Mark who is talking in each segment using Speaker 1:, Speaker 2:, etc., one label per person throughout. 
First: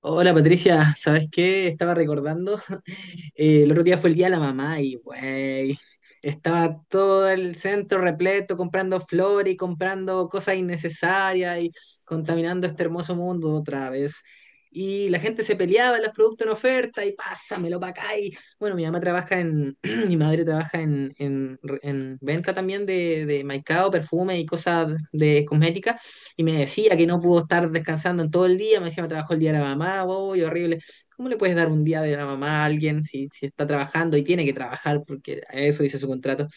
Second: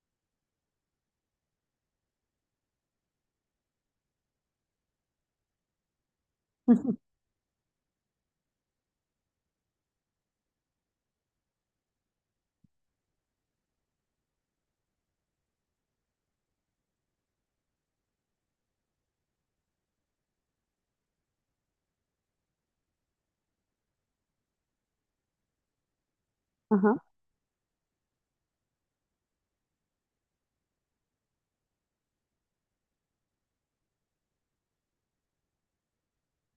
Speaker 1: Hola Patricia, ¿sabes qué? Estaba recordando, el otro día fue el día de la mamá y, güey, estaba todo el centro repleto comprando flores y comprando cosas innecesarias y contaminando este hermoso mundo otra vez. Y la gente se peleaba los productos en oferta y pásamelo para acá. Y bueno, mi mamá trabaja mi madre trabaja en venta también de maicao, perfume y cosas de cosmética y me decía
Speaker 2: Ajá.
Speaker 1: que no pudo estar descansando en todo el día, me decía, me trabajó el día de la mamá, wow, y horrible. ¿Cómo le puedes dar un día de la mamá a alguien si está trabajando y tiene que trabajar porque a eso dice su contrato?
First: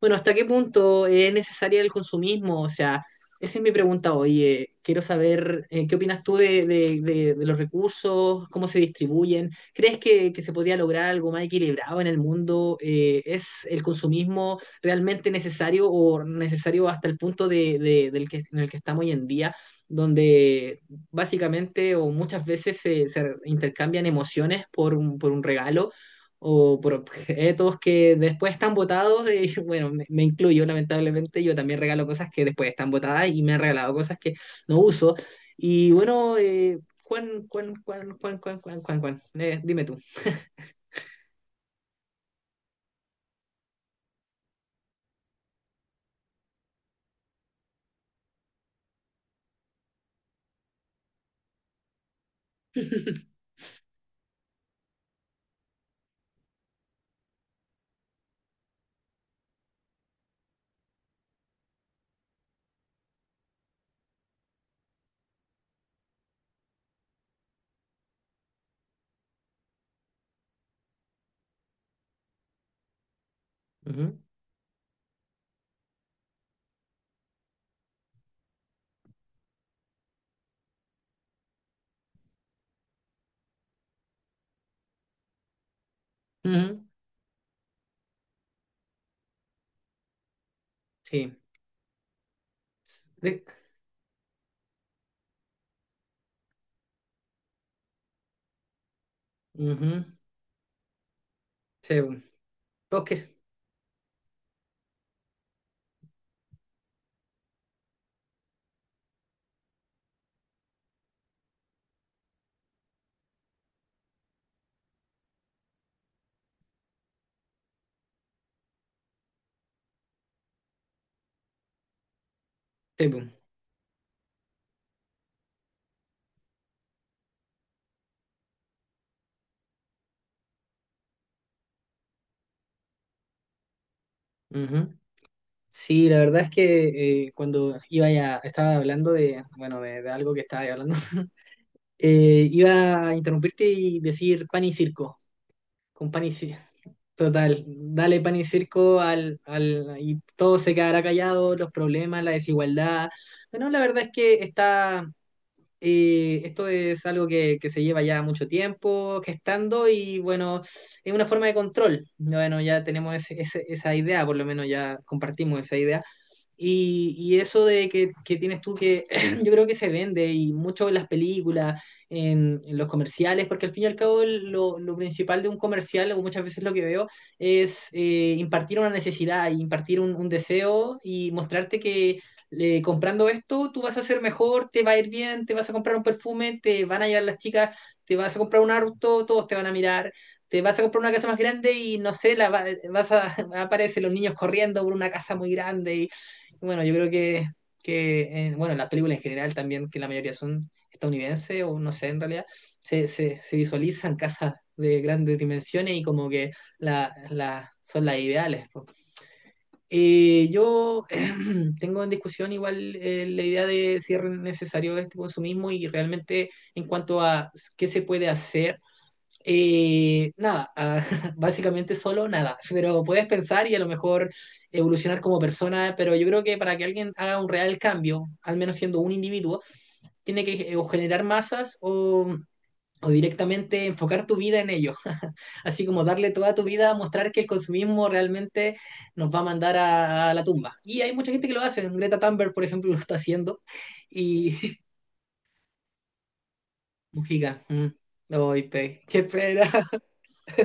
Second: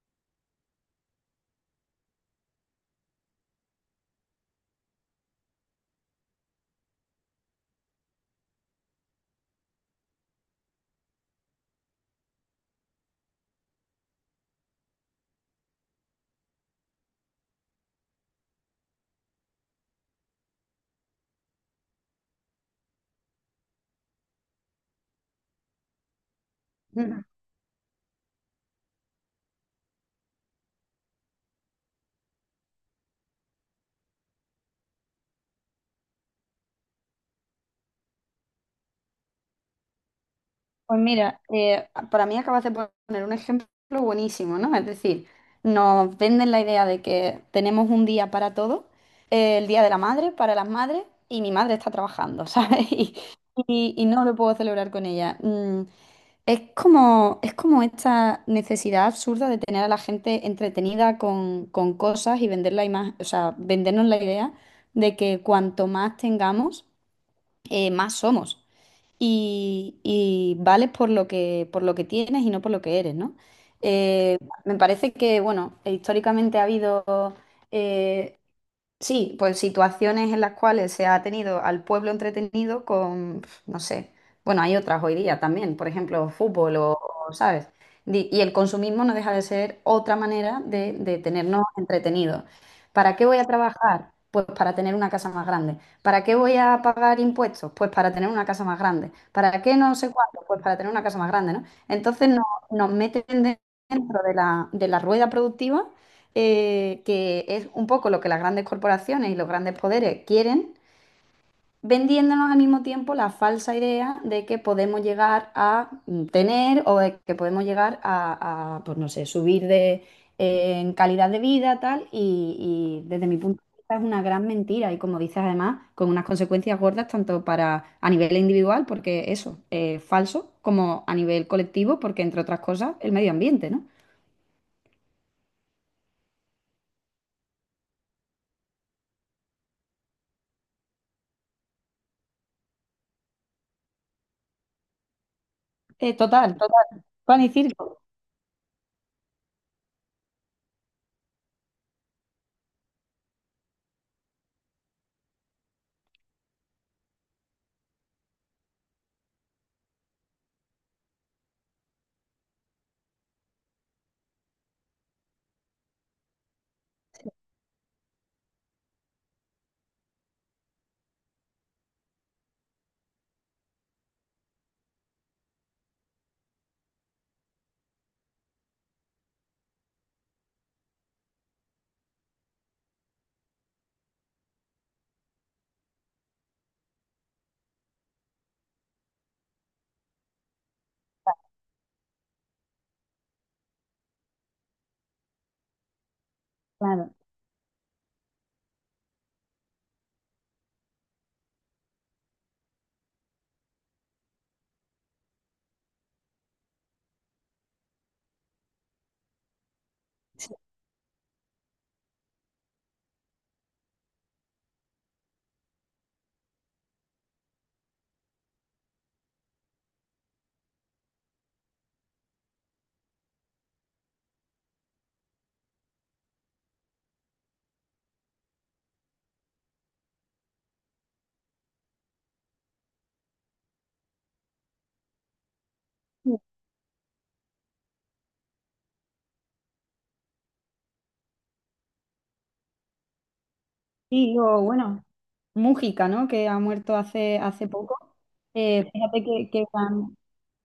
Speaker 1: Bueno, ¿hasta qué punto es necesario el consumismo? O sea, esa es mi pregunta hoy. Quiero saber, qué opinas tú de los recursos, cómo se distribuyen. ¿Crees que se podría lograr algo más equilibrado en el mundo? Es el consumismo realmente necesario o necesario hasta el punto del que, en el que estamos hoy en día, donde básicamente o muchas veces se intercambian emociones por por un regalo? ¿O por
Speaker 2: Ujú.
Speaker 1: objetos que después están botados? Y bueno, me incluyo lamentablemente, yo también regalo cosas que después están botadas y me han regalado cosas que no uso. Y bueno, dime tú.
Speaker 2: Pues mira, para mí acabas de poner un ejemplo buenísimo, ¿no? Es decir, nos venden la idea de que tenemos un día para todo, el día de la madre, para las madres, y mi madre está trabajando, ¿sabes? Y, y- y no lo puedo celebrar con ella. Es como esta necesidad absurda de tener a la gente entretenida con cosas y vender la o sea, vendernos la idea de que cuanto más tengamos, más somos. Y vales por lo que tienes y no por lo que eres, ¿no?
Speaker 1: Ujú,
Speaker 2: Eh, me parece que, bueno, históricamente ha habido eh, Sí, pues situaciones en las cuales se ha tenido al pueblo entretenido con, no sé, bueno, hay otras hoy día también, por ejemplo, fútbol
Speaker 1: ujú,
Speaker 2: o, ¿sabes? Y el consumismo no deja de ser otra manera de
Speaker 1: sí.
Speaker 2: tenernos entretenidos. ¿Para qué voy
Speaker 1: De-
Speaker 2: a trabajar? Pues para tener una casa más grande. ¿Para qué voy a pagar impuestos? Pues para tener una casa más grande. ¿Para qué no
Speaker 1: Ujú,
Speaker 2: sé cuánto? Pues para tener una casa más grande, ¿no?
Speaker 1: sí, bu.
Speaker 2: Entonces nos
Speaker 1: Todos que-
Speaker 2: meten dentro de la rueda productiva que es un poco lo que las grandes corporaciones y los grandes poderes quieren, vendiéndonos al mismo tiempo la falsa idea de que podemos llegar a tener o de que podemos llegar a, pues no sé, subir en calidad de vida, tal, y,
Speaker 1: sí,
Speaker 2: y desde mi
Speaker 1: bu.
Speaker 2: punto de vista es una gran mentira y como dices además, con unas consecuencias gordas tanto para a nivel individual, porque eso, es falso, como a nivel colectivo, porque entre otras cosas, el medio ambiente, ¿no?
Speaker 1: Ujú. Sí, la verdad es que cuando iba ya, estaba hablando de, bueno, de algo que estaba hablando, iba a interrumpirte y decir pan y circo. Con
Speaker 2: Eh,
Speaker 1: pan y
Speaker 2: total,
Speaker 1: ci-
Speaker 2: total. Pan y
Speaker 1: Total,
Speaker 2: circo.
Speaker 1: dale pan y circo y todo se quedará callado, los problemas, la desigualdad. Bueno, la verdad es que está, esto es algo que se lleva ya mucho tiempo gestando y bueno, es una forma de control. Bueno, ya tenemos esa idea, por lo menos ya compartimos esa idea. Y y eso de que tienes tú que yo creo que se vende y mucho en las películas, en los comerciales, porque al fin y al cabo lo principal de un comercial, o muchas veces lo que veo, es, impartir una necesidad, impartir un deseo y mostrarte que, comprando esto tú vas a ser mejor, te va a ir bien, te vas a comprar un perfume, te van a llevar las chicas, te vas a comprar un auto, todos te van a mirar, te vas a comprar una casa más grande y no sé, vas a, aparecen los niños corriendo por una casa muy grande. Bueno, yo creo
Speaker 2: Claro.
Speaker 1: que bueno, las películas en general también, que la mayoría son estadounidenses o no sé, en realidad, se visualizan casas de grandes dimensiones y como que son las ideales. Po. Yo tengo en discusión igual, la idea de si es necesario este consumismo y realmente en cuanto a qué se puede hacer, nada, ah, básicamente solo nada, pero puedes pensar y a lo mejor evolucionar como persona, pero yo creo que para que alguien haga un real cambio, al menos siendo un individuo, tiene que, o generar masas o directamente enfocar tu vida en ello, así como darle toda tu vida a mostrar que el consumismo realmente nos va a mandar a la tumba. Y hay mucha gente que lo hace, Greta Thunberg, por ejemplo, lo está haciendo,
Speaker 2: Sí,
Speaker 1: y
Speaker 2: o bueno, Mújica, ¿no? Que ha muerto hace,
Speaker 1: Mujica,
Speaker 2: hace
Speaker 1: mm,
Speaker 2: poco.
Speaker 1: ay,
Speaker 2: Eh,
Speaker 1: qué
Speaker 2: fíjate que,
Speaker 1: pena.
Speaker 2: que gran,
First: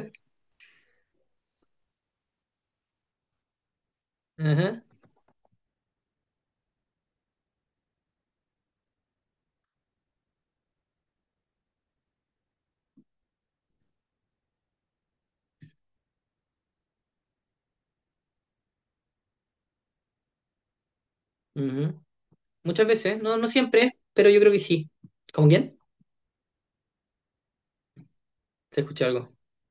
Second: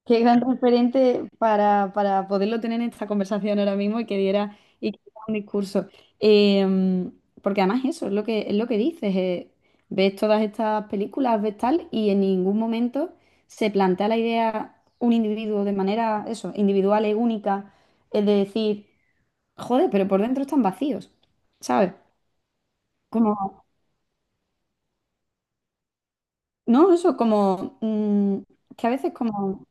Speaker 2: qué gran referente para poderlo tener en esta conversación ahora mismo y que diera,
Speaker 1: Ajá,
Speaker 2: y que diera un discurso. Eh, porque además eso es lo que dices. Ves todas estas películas, ves tal, y en ningún momento se plantea la idea un individuo de manera, eso, individual y única, es de decir, joder, pero por dentro están vacíos, ¿sabes?
Speaker 1: ujú. Muchas veces, no, no siempre, pero yo creo que sí. ¿Con quién?
Speaker 2: No, eso como
Speaker 1: Te
Speaker 2: que a
Speaker 1: escuché
Speaker 2: veces
Speaker 1: algo.
Speaker 2: como,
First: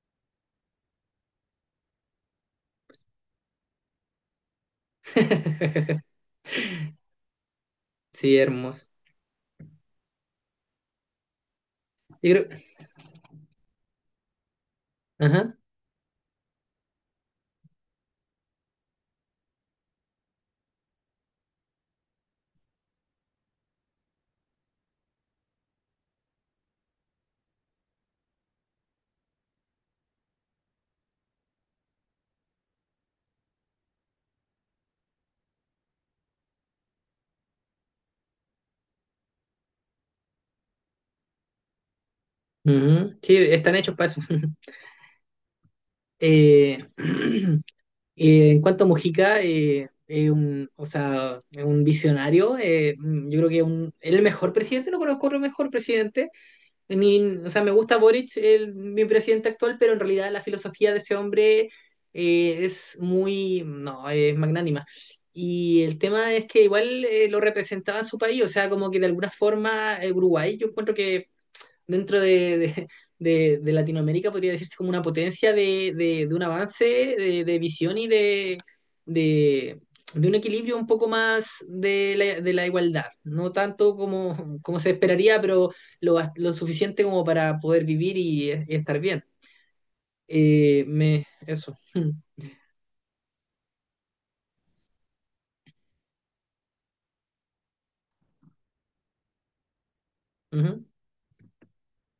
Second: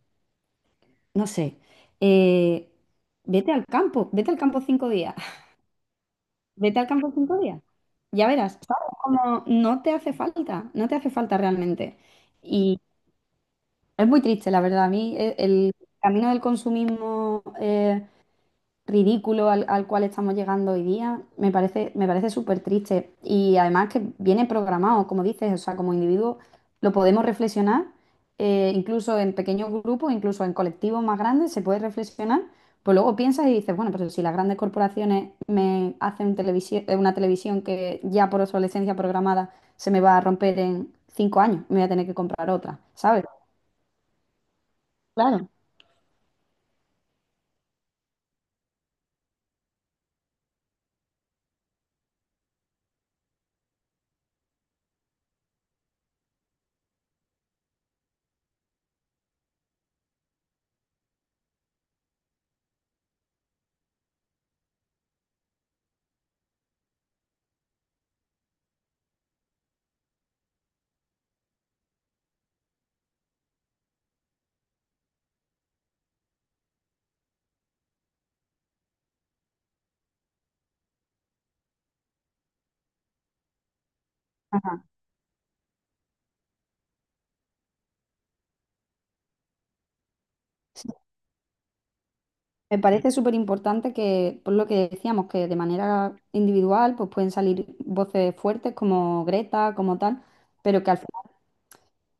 Speaker 2: no sé, eh, vete al campo cinco días, vete al campo cinco días, ya
Speaker 1: Sí,
Speaker 2: verás,
Speaker 1: hermoso.
Speaker 2: ¿sabes? Como no te hace falta, no te hace falta realmente.
Speaker 1: Yo creo.
Speaker 2: Y es muy triste, la verdad, a mí
Speaker 1: Ajá.
Speaker 2: el camino del consumismo ridículo al cual estamos llegando hoy día, me parece súper triste. Y además que viene programado, como dices, o sea, como individuo lo podemos reflexionar, incluso en pequeños grupos, incluso en colectivos más grandes, se puede reflexionar. Pues luego piensas y dices, bueno, pero si las grandes corporaciones me hacen una televisión que ya por obsolescencia programada se me va a romper en cinco años, me voy a tener que comprar otra,
Speaker 1: Ujú.
Speaker 2: ¿sabes?
Speaker 1: Sí, están hechos para eso.
Speaker 2: Claro.
Speaker 1: Eh, en cuanto a Mujica, es un, o sea, es un visionario. Mm, yo creo que es el mejor presidente, no conozco otro mejor presidente. O sea, me gusta Boric, mi presidente actual, pero en realidad la filosofía de ese hombre, es muy, no, es magnánima. Y el tema es que igual, lo representaba en su país, o sea, como que de alguna forma, Uruguay, yo encuentro que dentro de Latinoamérica podría decirse como una potencia de un avance, de visión y de, de un equilibrio un poco más de de la igualdad. No tanto como, como
Speaker 2: Ajá.
Speaker 1: se esperaría, pero lo suficiente como para poder vivir y estar bien. Eso.
Speaker 2: Me parece súper importante que, por lo que decíamos, que de manera individual pues pueden salir voces fuertes como Greta, como tal,
Speaker 1: Mm,
Speaker 2: pero
Speaker 1: ujú.
Speaker 2: que al final,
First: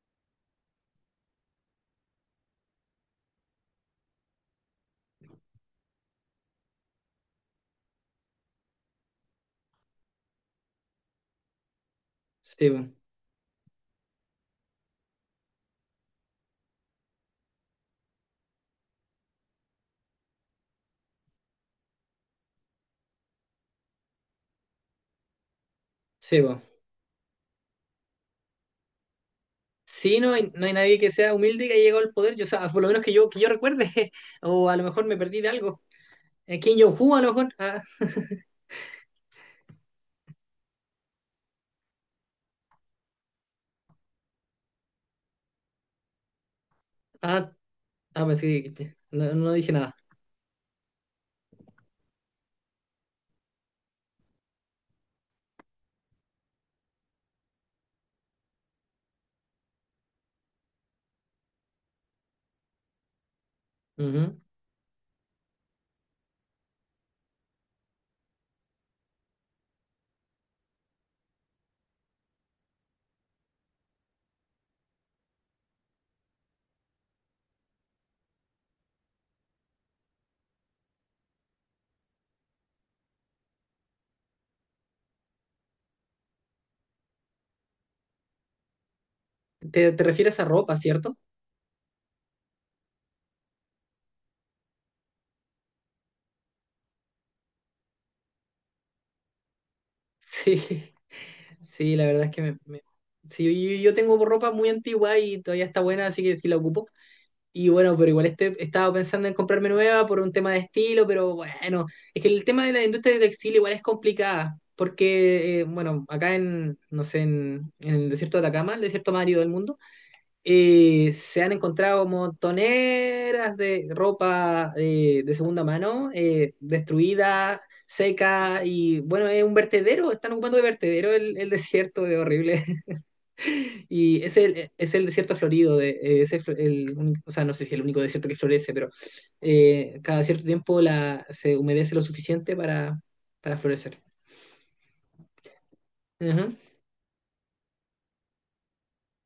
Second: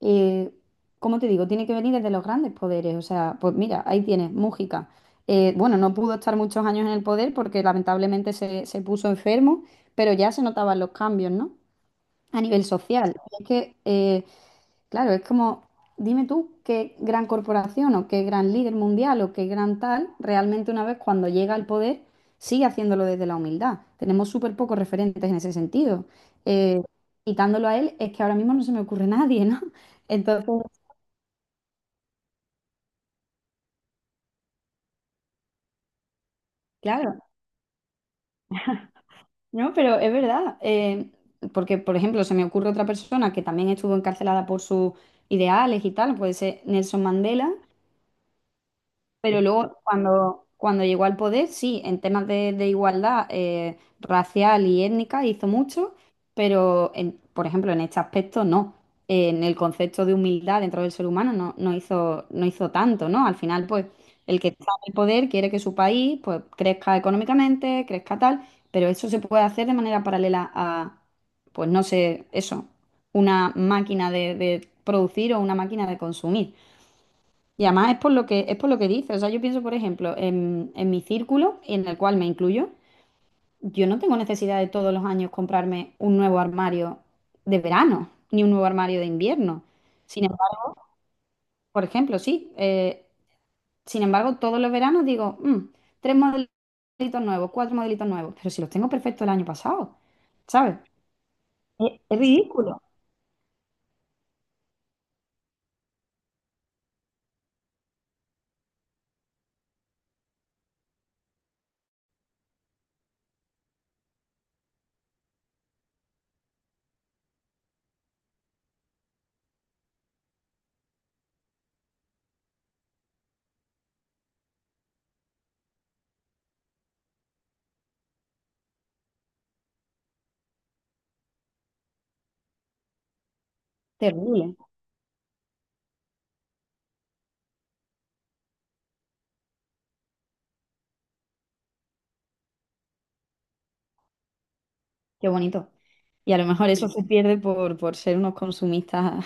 Speaker 2: eh, como te digo, tiene que venir desde los grandes poderes. O sea, pues mira, ahí tienes, Mújica. Bueno, no pudo estar muchos años en el poder porque lamentablemente se puso enfermo, pero ya se notaban los cambios, ¿no? A nivel
Speaker 1: Sí, bo.
Speaker 2: social. Es que claro, es como, dime tú qué gran corporación o qué gran líder mundial o qué gran tal, realmente una vez cuando llega al poder, sigue haciéndolo desde la humildad. Tenemos súper pocos referentes en ese sentido.
Speaker 1: Sí, bo.
Speaker 2: Eh, quitándolo a él, es que ahora mismo no se me ocurre nadie, ¿no?
Speaker 1: Sí, no hay, no hay
Speaker 2: Entonces,
Speaker 1: nadie que sea humilde y que haya llegado al poder. Yo, o sea, por lo menos que yo recuerde, o a lo mejor me perdí de algo. Kim Jong-un,
Speaker 2: claro,
Speaker 1: a lo mejor. Ah,
Speaker 2: no, pero es verdad. Porque, por ejemplo, se me ocurre otra persona que también estuvo encarcelada por sus ideales y tal, puede ser Nelson Mandela,
Speaker 1: ah, ah, pues sí, dijiste. No,
Speaker 2: pero
Speaker 1: no dije
Speaker 2: luego,
Speaker 1: nada.
Speaker 2: cuando llegó al poder, sí, en temas de igualdad racial y étnica hizo mucho, pero, por ejemplo, en este aspecto no. En el concepto de humildad dentro del ser humano no, no hizo, no hizo tanto, ¿no? Al final, pues,
Speaker 1: Ujú.
Speaker 2: el que está en el poder quiere que su país, pues, crezca económicamente, crezca tal, pero eso se puede hacer de manera paralela a, pues, no sé, eso, una máquina de producir o una máquina de consumir. Y además es por lo que dice. O sea, yo pienso, por ejemplo, en mi círculo, en el cual me incluyo, yo no tengo necesidad de todos los años comprarme un nuevo armario de verano, ni un nuevo armario de invierno.
Speaker 1: ¿Te, te
Speaker 2: Sin
Speaker 1: refieres a
Speaker 2: embargo,
Speaker 1: ropa, cierto?
Speaker 2: por ejemplo, sí. Sin embargo, todos los veranos digo, "Tres modelitos nuevos, cuatro modelitos nuevos. Pero si los tengo perfectos el año pasado,
Speaker 1: Sí,
Speaker 2: ¿sabes?
Speaker 1: sí,
Speaker 2: Es,
Speaker 1: la
Speaker 2: es
Speaker 1: verdad es que
Speaker 2: ridículo.
Speaker 1: sí, yo tengo ropa muy antigua y todavía está buena, así que sí la ocupo. Y bueno, pero igual estoy, estaba pensando en comprarme nueva por un tema de estilo, pero bueno, es que el tema de la industria de textil igual es complicada, porque, bueno, acá en, no sé, en el desierto de Atacama, el desierto más árido del mundo. Y se han encontrado montoneras de ropa, de segunda mano, destruida, seca, y bueno, es un vertedero, están ocupando de vertedero el desierto de horrible. Y
Speaker 2: Terrible.
Speaker 1: es el desierto florido, de, es el, o sea, no sé si es el único desierto que florece, pero cada cierto tiempo se humedece lo suficiente para florecer.
Speaker 2: Qué bonito. Y a lo
Speaker 1: Ujú.
Speaker 2: mejor eso se pierde por ser unos consumistas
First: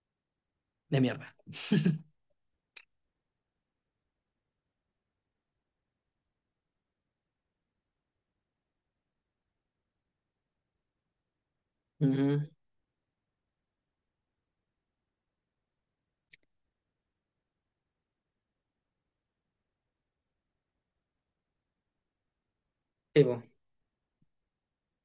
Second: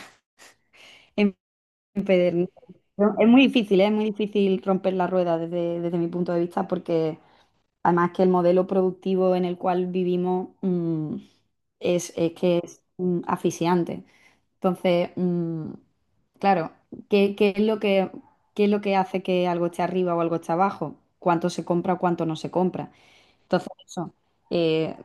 Speaker 1: De mierda.
Speaker 2: empedernido. Pero es muy difícil, ¿eh? Es muy difícil romper la rueda desde mi punto de vista porque además que el modelo productivo en el cual vivimos es
Speaker 1: Ujú.
Speaker 2: que es asfixiante. Entonces, claro, qué, qué es lo que, qué es lo que hace que algo esté arriba o algo esté abajo? ¿Cuánto se compra o cuánto no se compra?
Speaker 1: Sí, po.
Speaker 2: Entonces, eso. eh,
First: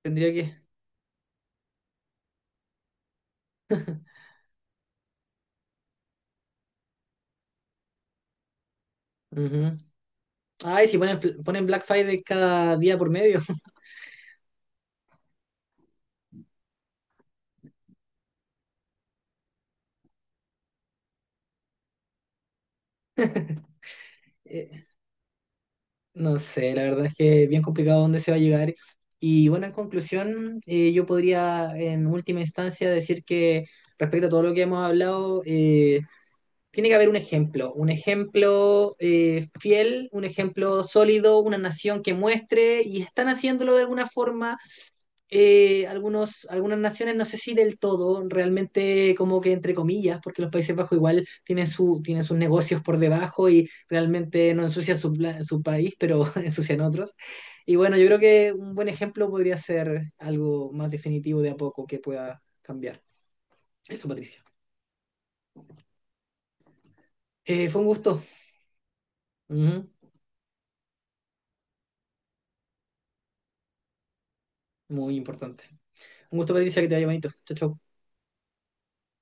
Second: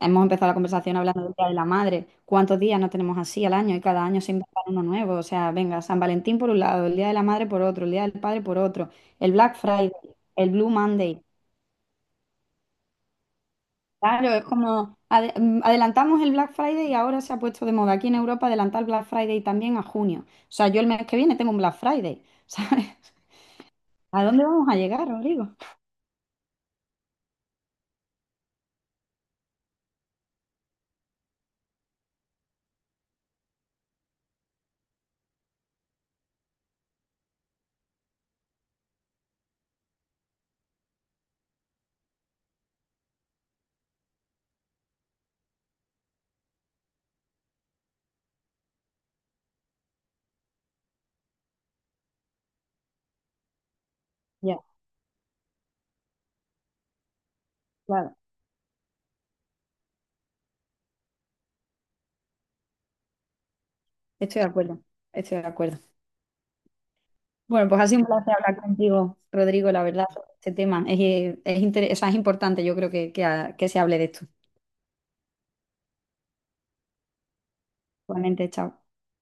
Speaker 2: Hemos
Speaker 1: Tendría
Speaker 2: empezado la
Speaker 1: que...
Speaker 2: conversación hablando del Día de la Madre. ¿Cuántos días no tenemos así al año? Y cada año se inventa uno nuevo. O sea, venga, San Valentín por un lado, el Día de la Madre por otro, el Día del Padre por otro, el Black
Speaker 1: ujú.
Speaker 2: Friday, el Blue
Speaker 1: Ay, si ponen,
Speaker 2: Monday.
Speaker 1: ponen Black Friday cada día por medio.
Speaker 2: Claro, es como adelantamos el Black Friday y ahora se ha puesto de moda aquí en Europa adelantar el Black Friday también a junio. O sea, yo el mes que viene tengo un Black Friday, ¿sabes? ¿A dónde vamos a
Speaker 1: Eh,
Speaker 2: llegar, Rodrigo?
Speaker 1: no sé, la verdad es que es bien complicado dónde se va a llegar. Y bueno, en conclusión, yo podría en última instancia decir que respecto a todo lo que hemos hablado, tiene que haber un ejemplo, un ejemplo, fiel, un ejemplo sólido, una nación que muestre y están haciéndolo de alguna forma, algunos, algunas naciones, no sé si del todo, realmente como que entre comillas, porque los Países Bajos igual tienen, su, tienen sus negocios por debajo y realmente no
Speaker 2: Ya,
Speaker 1: ensucian su país, pero ensucian otros. Y bueno, yo
Speaker 2: claro,
Speaker 1: creo que un buen ejemplo podría ser algo más definitivo de a poco que pueda cambiar. Eso,
Speaker 2: estoy
Speaker 1: Patricia.
Speaker 2: de acuerdo, estoy de acuerdo. Bueno,
Speaker 1: Fue
Speaker 2: pues
Speaker 1: un
Speaker 2: ha sido un
Speaker 1: gusto.
Speaker 2: placer hablar contigo, Rodrigo, la
Speaker 1: Ujú,
Speaker 2: verdad, sobre este tema. O sea, es importante, yo creo que se hable de esto.
Speaker 1: muy importante. Un gusto, Patricia, que te haya bonito. Chao, chao.
Speaker 2: Igualmente, chao.